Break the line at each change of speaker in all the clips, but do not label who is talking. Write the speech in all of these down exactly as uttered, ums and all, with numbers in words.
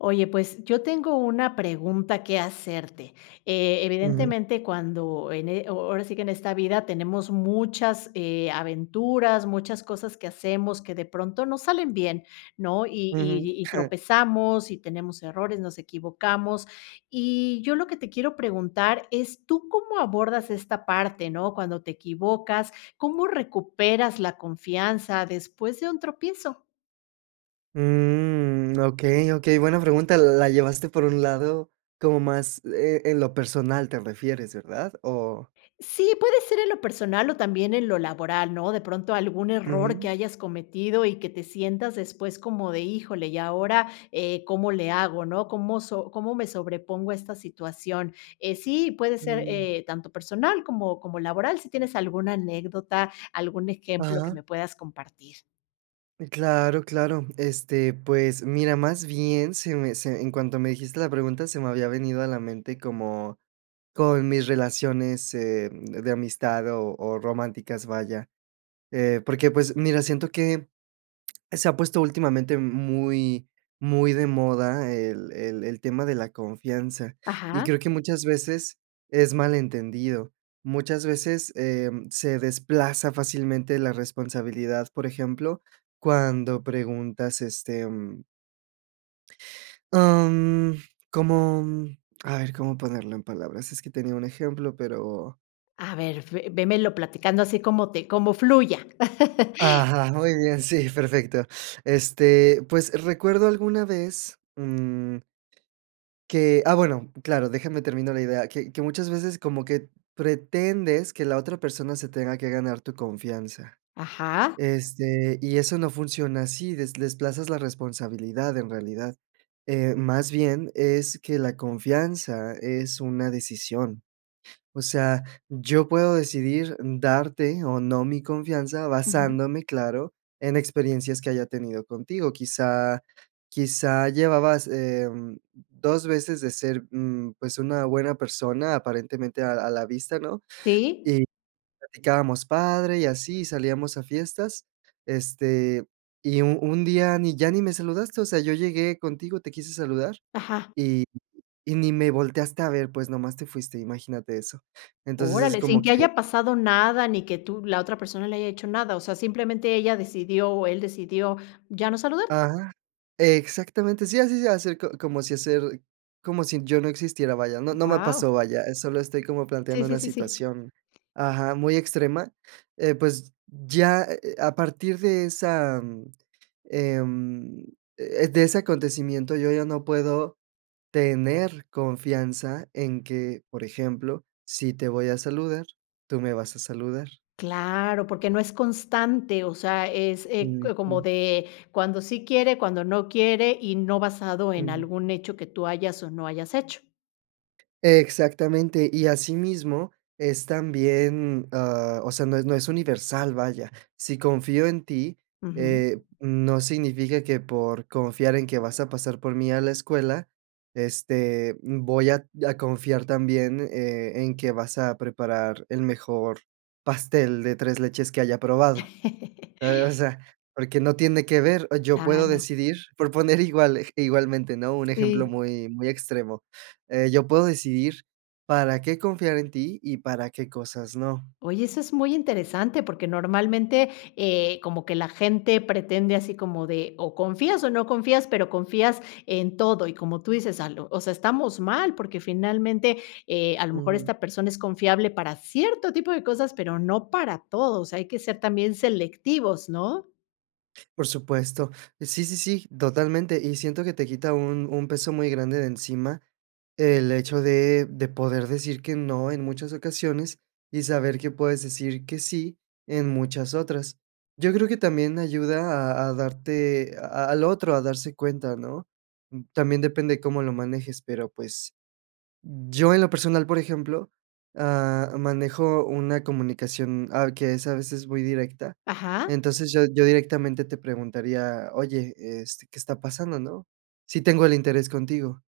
Oye, pues, yo tengo una pregunta que hacerte, eh,
Ujú.
evidentemente, cuando en eh o ahora sí que en esta vida tenemos muchas, eh, aventuras, muchas cosas que hacemos que de pronto, no salen bien, ¿no? Y
Ujú.
y y tropezamos y tenemos errores, nos equivocamos. Y, yo lo que te quiero preguntar es, ¿tú cómo abordas esta parte, no? Cuando te equivocas, ¿cómo recuperas la confianza después de un tropiezo?
Mm, okey, okey, buena pregunta, l la llevaste por un lado, como más eh, ¿en lo personal te refieres? ¿Verdad? O
Sí, puede ser en lo personal o también en lo laboral, ¿no? De pronto, algún error
Ujú.
que hayas cometido y que te sientas después como de, híjole, y ahora eh, ¿cómo le hago, no? ¿Cómo so cómo me sobrepongo a esta situación? Eh, sí, puede ser,
Mm.
eh, tanto personal como como laboral, si tienes alguna anécdota, algún ejemplo que
Ajá.
me puedas compartir.
Eh, claro, claro. Este, pues, mira, más bien, se me se en cuanto me dijiste la pregunta, se me había venido a la mente como, con mis relaciones, eh, de amistad o o románticas, vaya, eh, porque, pues, mira, siento que se ha puesto últimamente muy muy de moda el el el tema de la confianza, y
Ajá.
creo que muchas veces es malentendido, muchas veces em, se desplaza fácilmente la responsabilidad, por ejemplo, cuando preguntas, este, mm am, como mm, a ver, ¿cómo ponerlo en palabras? Es que tenía un ejemplo, pero
A ver, ve vémelo platicando así como te como fluya.
ajá, muy bien, sí, perfecto. Este, pues, recuerdo alguna vez, mm que ah, bueno, claro, déjame termino la idea, que que muchas veces como que pretendes que la otra persona se tenga que ganar tu confianza,
Ajá.
este, y eso no funciona así, des desplazas la responsabilidad en realidad. Eh, más bien es que la confianza es una decisión, o sea, yo puedo decidir darte o no mi confianza,
Ujú.
basándome, claro, en experiencias que haya tenido contigo, quizá, quizá llevabas, em, dos veces de ser mm, pues, una buena persona aparentemente a a la vista, ¿no?
Sí.
Y platicábamos, padre, y así, salíamos a fiestas, este, y, u un día, ni ya, ni me saludaste, o sea, yo llegué contigo, te quise saludar,
Ajá.
y y ni me volteaste a ver, pues, nomás te fuiste, imagínate eso. Entonces es
¡Órale! Sin
como
que
que
haya pasado nada, ni que tú la otra persona le haya hecho nada, o sea, simplemente ella decidió, o él decidió ya no saludar.
ajá. Exactamente, sí, así se acercó, como si hacer como si yo no existiera, vaya. No no me
Wao.
pasó, vaya, eh, solo estoy como
Sí,
planteando
sí,
una
sí, sí.
situación, ajá, muy extrema. Eh, pues, ya, eh eh a partir de esa mm, em, eh de ese acontecimiento, yo ya no puedo tener confianza en que, por ejemplo, si te voy a saludar, tú me vas a saludar.
Claro, porque no es constante, o sea, es eh co como
Ujú.
de cuando sí quiere, cuando no quiere, y no basado en
Ujú.
algún hecho que tú hayas o no hayas hecho.
Exactamente, y asimismo es también, ah, o sea, no es no es universal, vaya. Si confío en ti,
Ujú.
eh, mm, no significa que, por confiar en que vas a pasar por mí a la escuela, este, voy a a confiar también, eh, en que vas a preparar el mejor pastel de tres leches que haya probado. Eh, o sea, porque no tiene que ver, yo puedo
Claro.
decidir proponer igual ej igualmente, ¿no?, un ejemplo
Sí.
muy muy extremo. Eh, yo puedo decidir para qué confiar en ti y para qué cosas no.
Oye, eso es muy interesante, porque normalmente, eh, como que la gente pretende así como de o confías o no confías, pero confías en todo, y como tú dices, a lo o sea, estamos mal porque finalmente, eh, a lo mejor
Ujú.
esta persona es confiable para cierto tipo de cosas, pero no para todo, o sea, hay que ser también selectivos, ¿no?
Por supuesto. Sí, sí, sí, totalmente, y siento que te quita un un peso muy grande de encima el hecho de de poder decir que no en muchas ocasiones, y saber que puedes decir que sí en muchas otras. Yo creo que también ayuda a a darte a al otro, a darse cuenta, ¿no?, también depende de cómo lo manejes, pero, pues, yo en lo personal, por ejemplo, ah, manejo una comunicación, ah, que es a veces muy directa.
Ajá.
Entonces, yo yo directamente te preguntaría: "Oye, este, ¿qué está pasando, no?", sí tengo el interés contigo.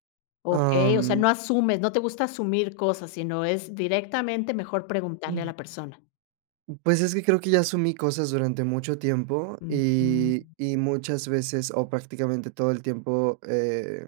Okey, o sea,
Um
no asumes, no te gusta asumir cosas, sino es directamente mejor preguntarle a la persona.
Pues, es que creo que ya asumí cosas durante mucho tiempo, y
Ujú.
y muchas veces, o prácticamente todo el tiempo, eh,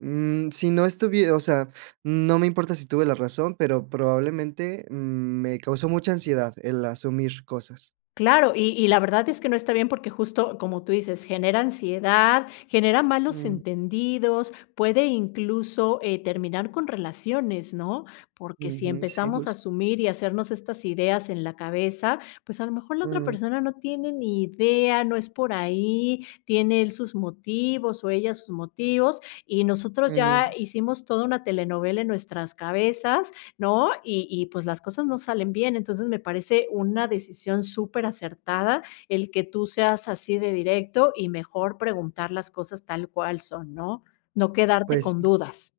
mm, si no estuvie o sea, no me importa si tuve la razón, pero, probablemente, me causó mucha ansiedad el asumir cosas.
Claro, y y la verdad es que no está bien porque, justo, como tú dices, genera ansiedad, genera malos
Mm.
entendidos, puede incluso, eh, terminar con relaciones, ¿no? Porque, si
Ujú, sí,
empezamos a
justo.
asumir y hacernos estas ideas en la cabeza, pues, a lo mejor la otra
Mm.
persona no tiene ni idea, no es por ahí, tiene él sus motivos o ella sus motivos, y nosotros ya
Ujú.
hicimos toda una telenovela en nuestras cabezas, ¿no? Y y pues, las cosas no salen bien, entonces me parece una decisión superacertada el que tú seas así de directo y mejor preguntar las cosas tal cual son, ¿no? No quedarte
Pues
con
sí.
dudas.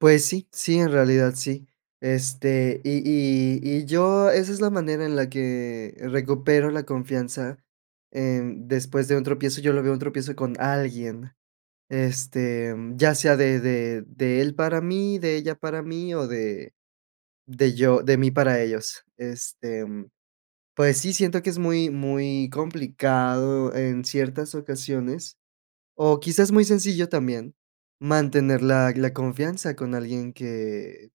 Pues sí, sí, en realidad, sí. Este, Y y y yo esa es la manera en la que recupero la confianza. Eh, después de un tropiezo, yo lo veo en un tropiezo con alguien. Este, ya sea de de de él para mí, de ella para mí, o de de yo de mí para ellos. Este, mm, pues sí, siento que es muy muy complicado en ciertas ocasiones, o quizás muy sencillo también, mantener la la confianza con alguien que,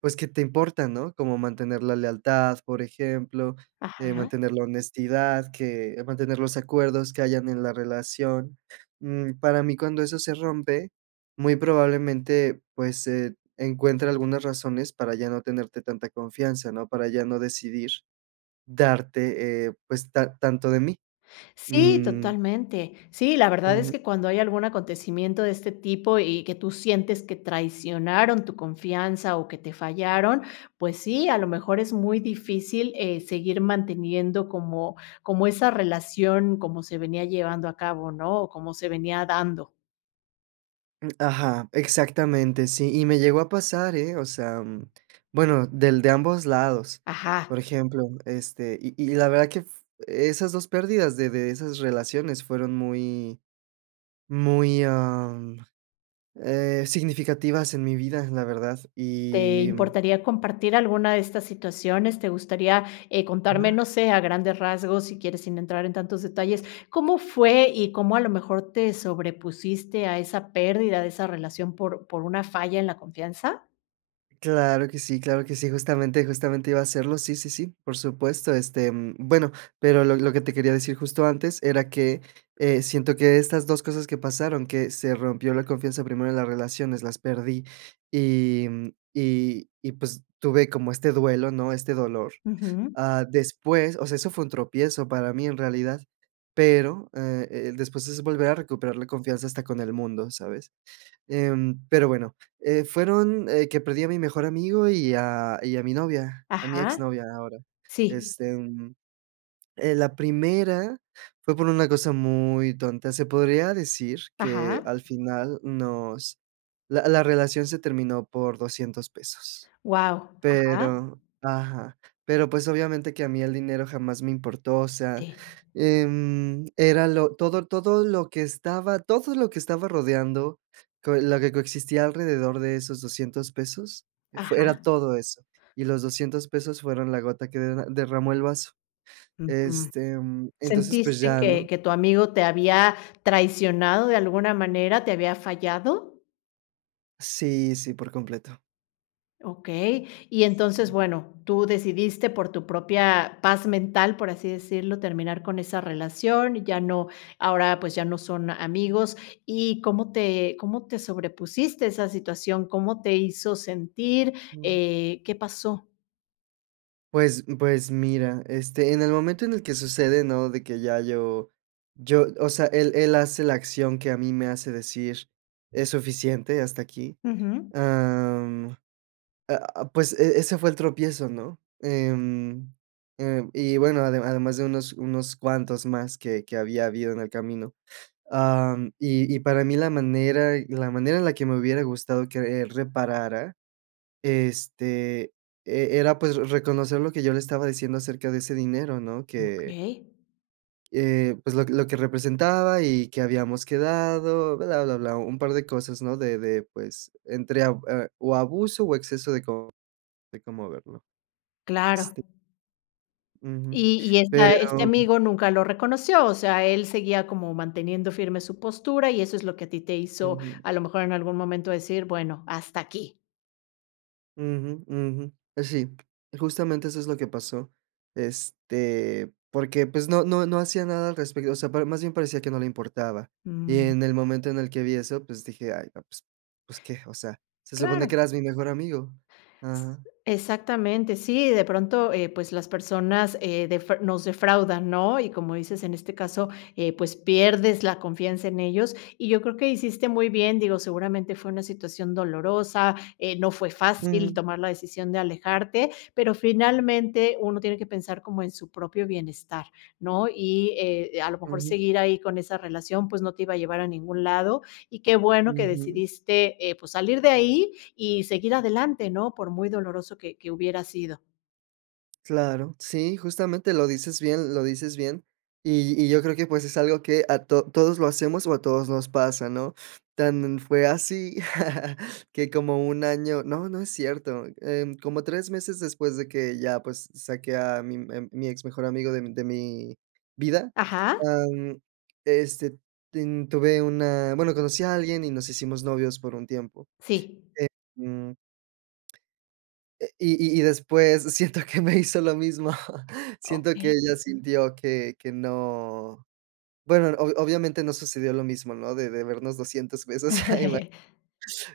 pues, que te importa, ¿no? Cómo mantener la lealtad, por ejemplo, eh,
Ajá.
mantener la honestidad, que mantener los acuerdos que hayan en la relación. Mm, para mí, cuando eso se rompe, muy probablemente, pues, eh, encuentre algunas razones para ya no tenerte tanta confianza, ¿no? Para ya no decidir, darte, eh, pues, ta tanto de mí.
Sí,
Mm.
totalmente. Sí, la verdad es
Ujú.
que cuando hay algún acontecimiento de este tipo y, que tú sientes que traicionaron tu confianza, o que te fallaron, pues sí, a lo mejor es muy difícil, eh, seguir manteniendo como como esa relación como se venía llevando a cabo, ¿no? O como se venía dando.
Mm, ajá, exactamente, sí. Y me llegó a pasar, eh, o sea, mm, bueno, del de ambos lados,
Ajá.
por ejemplo, este, y y la verdad que f esas dos pérdidas de de esas relaciones, fueron muy muy am, eh, significativas en mi vida, la verdad.
¿Te
Y, mm
importaría compartir alguna de estas situaciones? ¿Te gustaría, eh, contarme, no sé, a grandes rasgos, si quieres, sin entrar en tantos detalles? ¿Cómo fue, y cómo a lo mejor te sobrepusiste a esa pérdida de esa relación por por una falla en la confianza?
Claro que sí claro que sí. Justamente justamente iba a hacerlo. Sí, sí, sí, por supuesto. Este, mm, bueno, pero lo lo que te quería decir justo antes era que, eh, siento que estas dos cosas que pasaron, que se rompió la confianza primero de las relaciones, las perdí y, mm, y y pues, tuve como este duelo, ¿no? Este dolor.
Ujú.
Ah, después, o sea, eso fue un tropiezo para mí, en realidad, pero, eh, el después es volver a recuperar la confianza hasta con el mundo, ¿sabes? Em, pero, bueno, eh, fueron, eh, que perdí a mi mejor amigo y a y a mi novia, a mi
Ajá,
exnovia ahora.
sí.
Este, mm, eh, la primera fue por una cosa muy tonta, se podría decir que
Ajá.
al final nos la la relación se terminó por doscientos pesos,
Wao. Ajá.
pero, ajá, pero, pues, obviamente, que a mí el dinero jamás me importó, o sea,
Sí.
em, era lo todo todo lo que estaba todo lo que estaba rodeando, con lo que coexistía alrededor de esos doscientos pesos, fue, era
Ajá.
todo eso, y los doscientos pesos, fueron la gota que de derramó el vaso.
Ujú,
Este, mm, entonces, pues,
¿sentiste
ya, ¿no?
que que tu amigo te había traicionado de alguna manera, te había fallado?
Sí, sí, por completo.
Okey, y entonces, bueno, tú decidiste por tu propia paz mental, por así decirlo, terminar con esa relación, ya no ahora pues ya no son amigos y, ¿cómo te cómo te sobrepusiste a esa situación? ¿Cómo te hizo sentir? Eh, ¿qué pasó?
Pues pues mira, este, en el momento en el que sucede, ¿no?, de que ya yo yo o sea, él él hace la acción que a mí me hace decir: "Es suficiente, hasta aquí".
Ujú.
Ah, mm, a a pues e ese fue el tropiezo, ¿no?, em, eh y bueno, ade además de unos unos cuantos más que que había habido en el camino, ah, y y para mí la manera la manera en la que me hubiera gustado que él reparara este, e era pues re reconocer lo que yo le estaba diciendo acerca de ese dinero, ¿no?, que
Okey.
eh, pues, lo que lo que representaba y que habíamos quedado, bla, bla, bla, un par de cosas, ¿no?, de de, pues, entre ab eh, o abuso o exceso de co de cómo verlo,
Claro.
este Ujú.
¿Y y esta este
Pero
amigo nunca lo reconoció? O sea, él seguía como manteniendo firme su postura, y eso es lo que a ti te hizo,
Ujú.
a lo mejor en algún momento decir: "Bueno, hasta aquí".
Ujú, ujú. Eh, sí, justamente, eso es lo que pasó. Este, porque, pues, no no no hacía nada al respecto. O sea, par más bien parecía que no le importaba. Y
Mm.
en el momento en el que vi eso, pues, dije: "Ay, no, pues pues, ¿qué? O sea, se supone que
Claro.
eras mi mejor amigo.
S
Ajá.
exactamente. Sí, de pronto, eh, pues, las personas, eh, defra nos defraudan, ¿no? Y como dices, en este caso, eh, pues, pierdes la confianza en ellos, y yo creo que hiciste muy bien, digo, seguramente, fue una situación dolorosa, eh, no fue fácil
Ujú.
tomar la decisión de alejarte, pero, finalmente, uno tiene que pensar como en su propio bienestar, ¿no? Y, eh, a lo mejor,
Ujú.
seguir ahí con esa relación, pues, no te iba a llevar a ningún lado, y qué bueno que
Ujú.
decidiste, eh, pues salir de ahí y seguir adelante ¿no?, por muy doloroso que que hubiera sido.
Claro. Sí, justamente, lo dices bien, lo dices bien. Y y yo creo que, pues, es algo que a to todos lo hacemos, o a todos nos pasa, ¿no? Tan fue así que como un año no, no es cierto, em, como tres meses después de que ya, pues, s saqué a mi a mi ex mejor amigo de mi de mi vida,
Ajá.
ah, mm, este, ten tuve una bueno, conocí a alguien y nos hicimos novios por un tiempo.
Sí.
Eh, mm. Eh, y y y después siento que me hizo lo mismo, siento que
Okey.
ella sintió que que no bueno, obv obviamente no sucedió lo mismo, ¿no?, de debernos doscientos pesos. Ima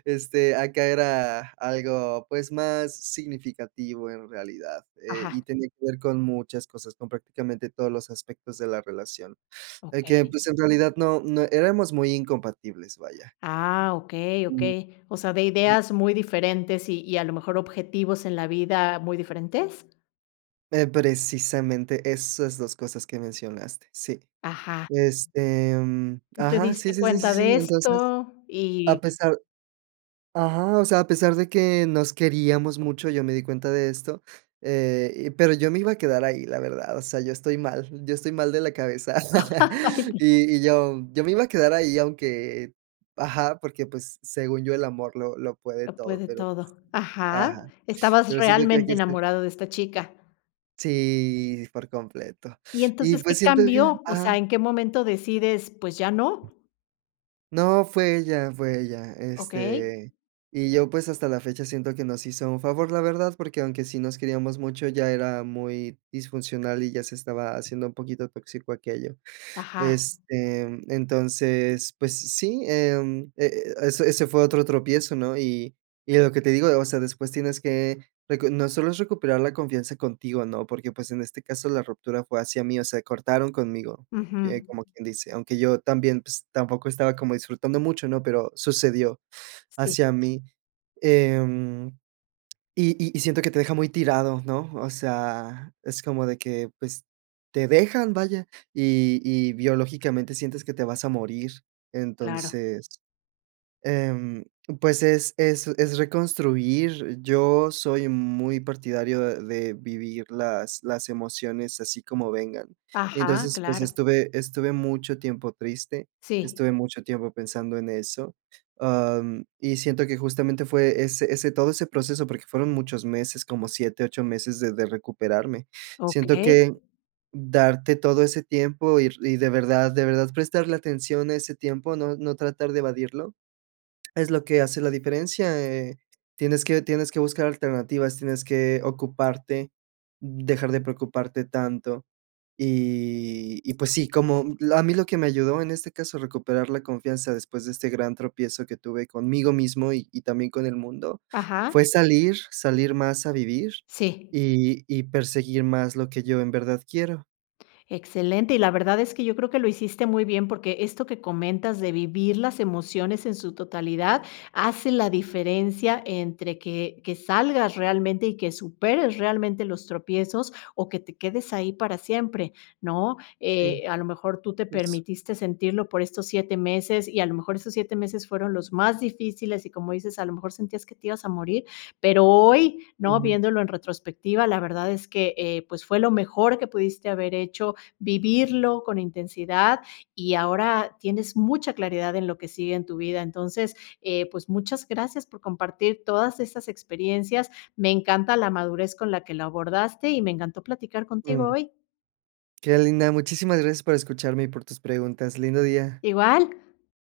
este, acá era algo, pues, más significativo en realidad, eh, y
Ajá.
tenía que ver con muchas cosas, con prácticamente todos los aspectos de la relación. De que,
Okey.
pues, en realidad no no éramos muy incompatibles, vaya.
Ah, okey, okey. O sea, ¿de ideas muy diferentes, y y a lo mejor objetivos en la vida muy diferentes?
Eh, precisamente esas dos cosas que mencionaste. Sí.
Ajá.
Este mm,
Tú te
ajá, sí,
diste
sí, sí,
cuenta
sí.
de
Entonces,
esto,
a
y
pesar. Ajá, o sea, a pesar de que nos queríamos mucho, yo me di cuenta de esto. Eh, y pero, yo me iba a quedar ahí, la verdad, o sea, yo estoy mal. Yo estoy mal de la cabeza. Y y yo yo me iba a quedar ahí, aunque, ajá, porque, pues, según yo, el amor, lo lo puede
Lo
todo,
puede
pero,
todo. Ajá,
ajá,
estabas
pero siento que hay que
realmente
ser
enamorado de esta chica.
sí, por completo.
Y
Y
entonces,
pues,
¿qué
siento que
cambió? O
ajá.
sea, ¿en qué momento decides, pues ya no?
No, fue ella fue ella,
Okey.
este, y yo pues, hasta la fecha sien to que nos hizo un favor, la verdad, porque, aunque sí nos queríamos mucho, ella era muy, disfuncional y ya se estaba haciendo un poquito tóxico aquello.
Ajá.
Este, entonces, pues s sí, em, e eso, ese fue otro tropiezo, ¿no? Y y lo que te digo, o sea, después tienes que recon no solo es recuperar la confianza contigo, ¿no? Porque, pues, en este caso, la ruptura fue hacia mí, o sea, cortaron conmigo, eh,
Ujú.
como quien dice. Aunque yo también, pues, tampoco estaba como disfrutando mucho, ¿no? Pero, sucedió,
Sí.
hacia mí. Em, y y y siento que te deja muy tirado, ¿no? O sea, es como de que, pues, te dejan, vaya, y y biológicamente sientes que te vas a morir.
Claro.
Entonces, em, pues, es es reconstruir. Yo, soy muy partidario de vivir las las emociones así como vengan.
Ajá,
Entonces pues,
claro.
estuve estuve mucho tiempo triste,
Sí.
estuve mucho tiempo pensando en eso. Em, y siento que justamente fue ese ese todo ese proceso, porque, fueron muchos meses, como siete, ocho, meses de de recuperarme. Siento
Okey.
que darte todo ese tiempo ir y de verdad de verdad prestarle atención a ese tiempo, no no tratar de evadirlo es lo que hace la diferencia, eh, tienes que tienes que buscar alternativas, tienes que, ocuparte, dejar de preocuparte tanto. Y y pues sí, como, mm, a mí lo que me ayudó en este caso a recuperar la confianza después de este gran tropiezo que tuve conmigo mismo y y también con el mundo,
Ajá.
fue salir salir más a vivir,
Sí.
y y perseguir más lo que yo en verdad quiero.
Excelente y la verdad es que yo creo que lo hiciste muy bien, porque, esto que comentas de vivir las emociones en su totalidad, hace la diferencia entre que que salgas realmente y que superes realmente los tropiezos, o que te quedes ahí para siempre, ¿no?
Sí.
Eh, a lo mejor tú te
Justo.
permitiste sentirlo por estos siete meses y a lo mejor esos siete meses fueron los más difíciles y como dices, a lo mejor sentías que te ibas a morir, pero hoy, ¿no?
Ujú.
Viéndolo en retrospectiva, la verdad es que, eh, pues, fue lo mejor que pudiste haber hecho, vivirlo con intensidad y ahora, tienes mucha claridad en lo que sigue en tu vida. Entonces, eh, pues, muchas gracias por compartir todas estas experiencias, me encanta la madurez con la que lo abordaste, y me encantó platicar contigo
Ujú.
hoy.
Qué linda, muchísimas gracias por escucharme y por tus preguntas. Lindo día.
Igual.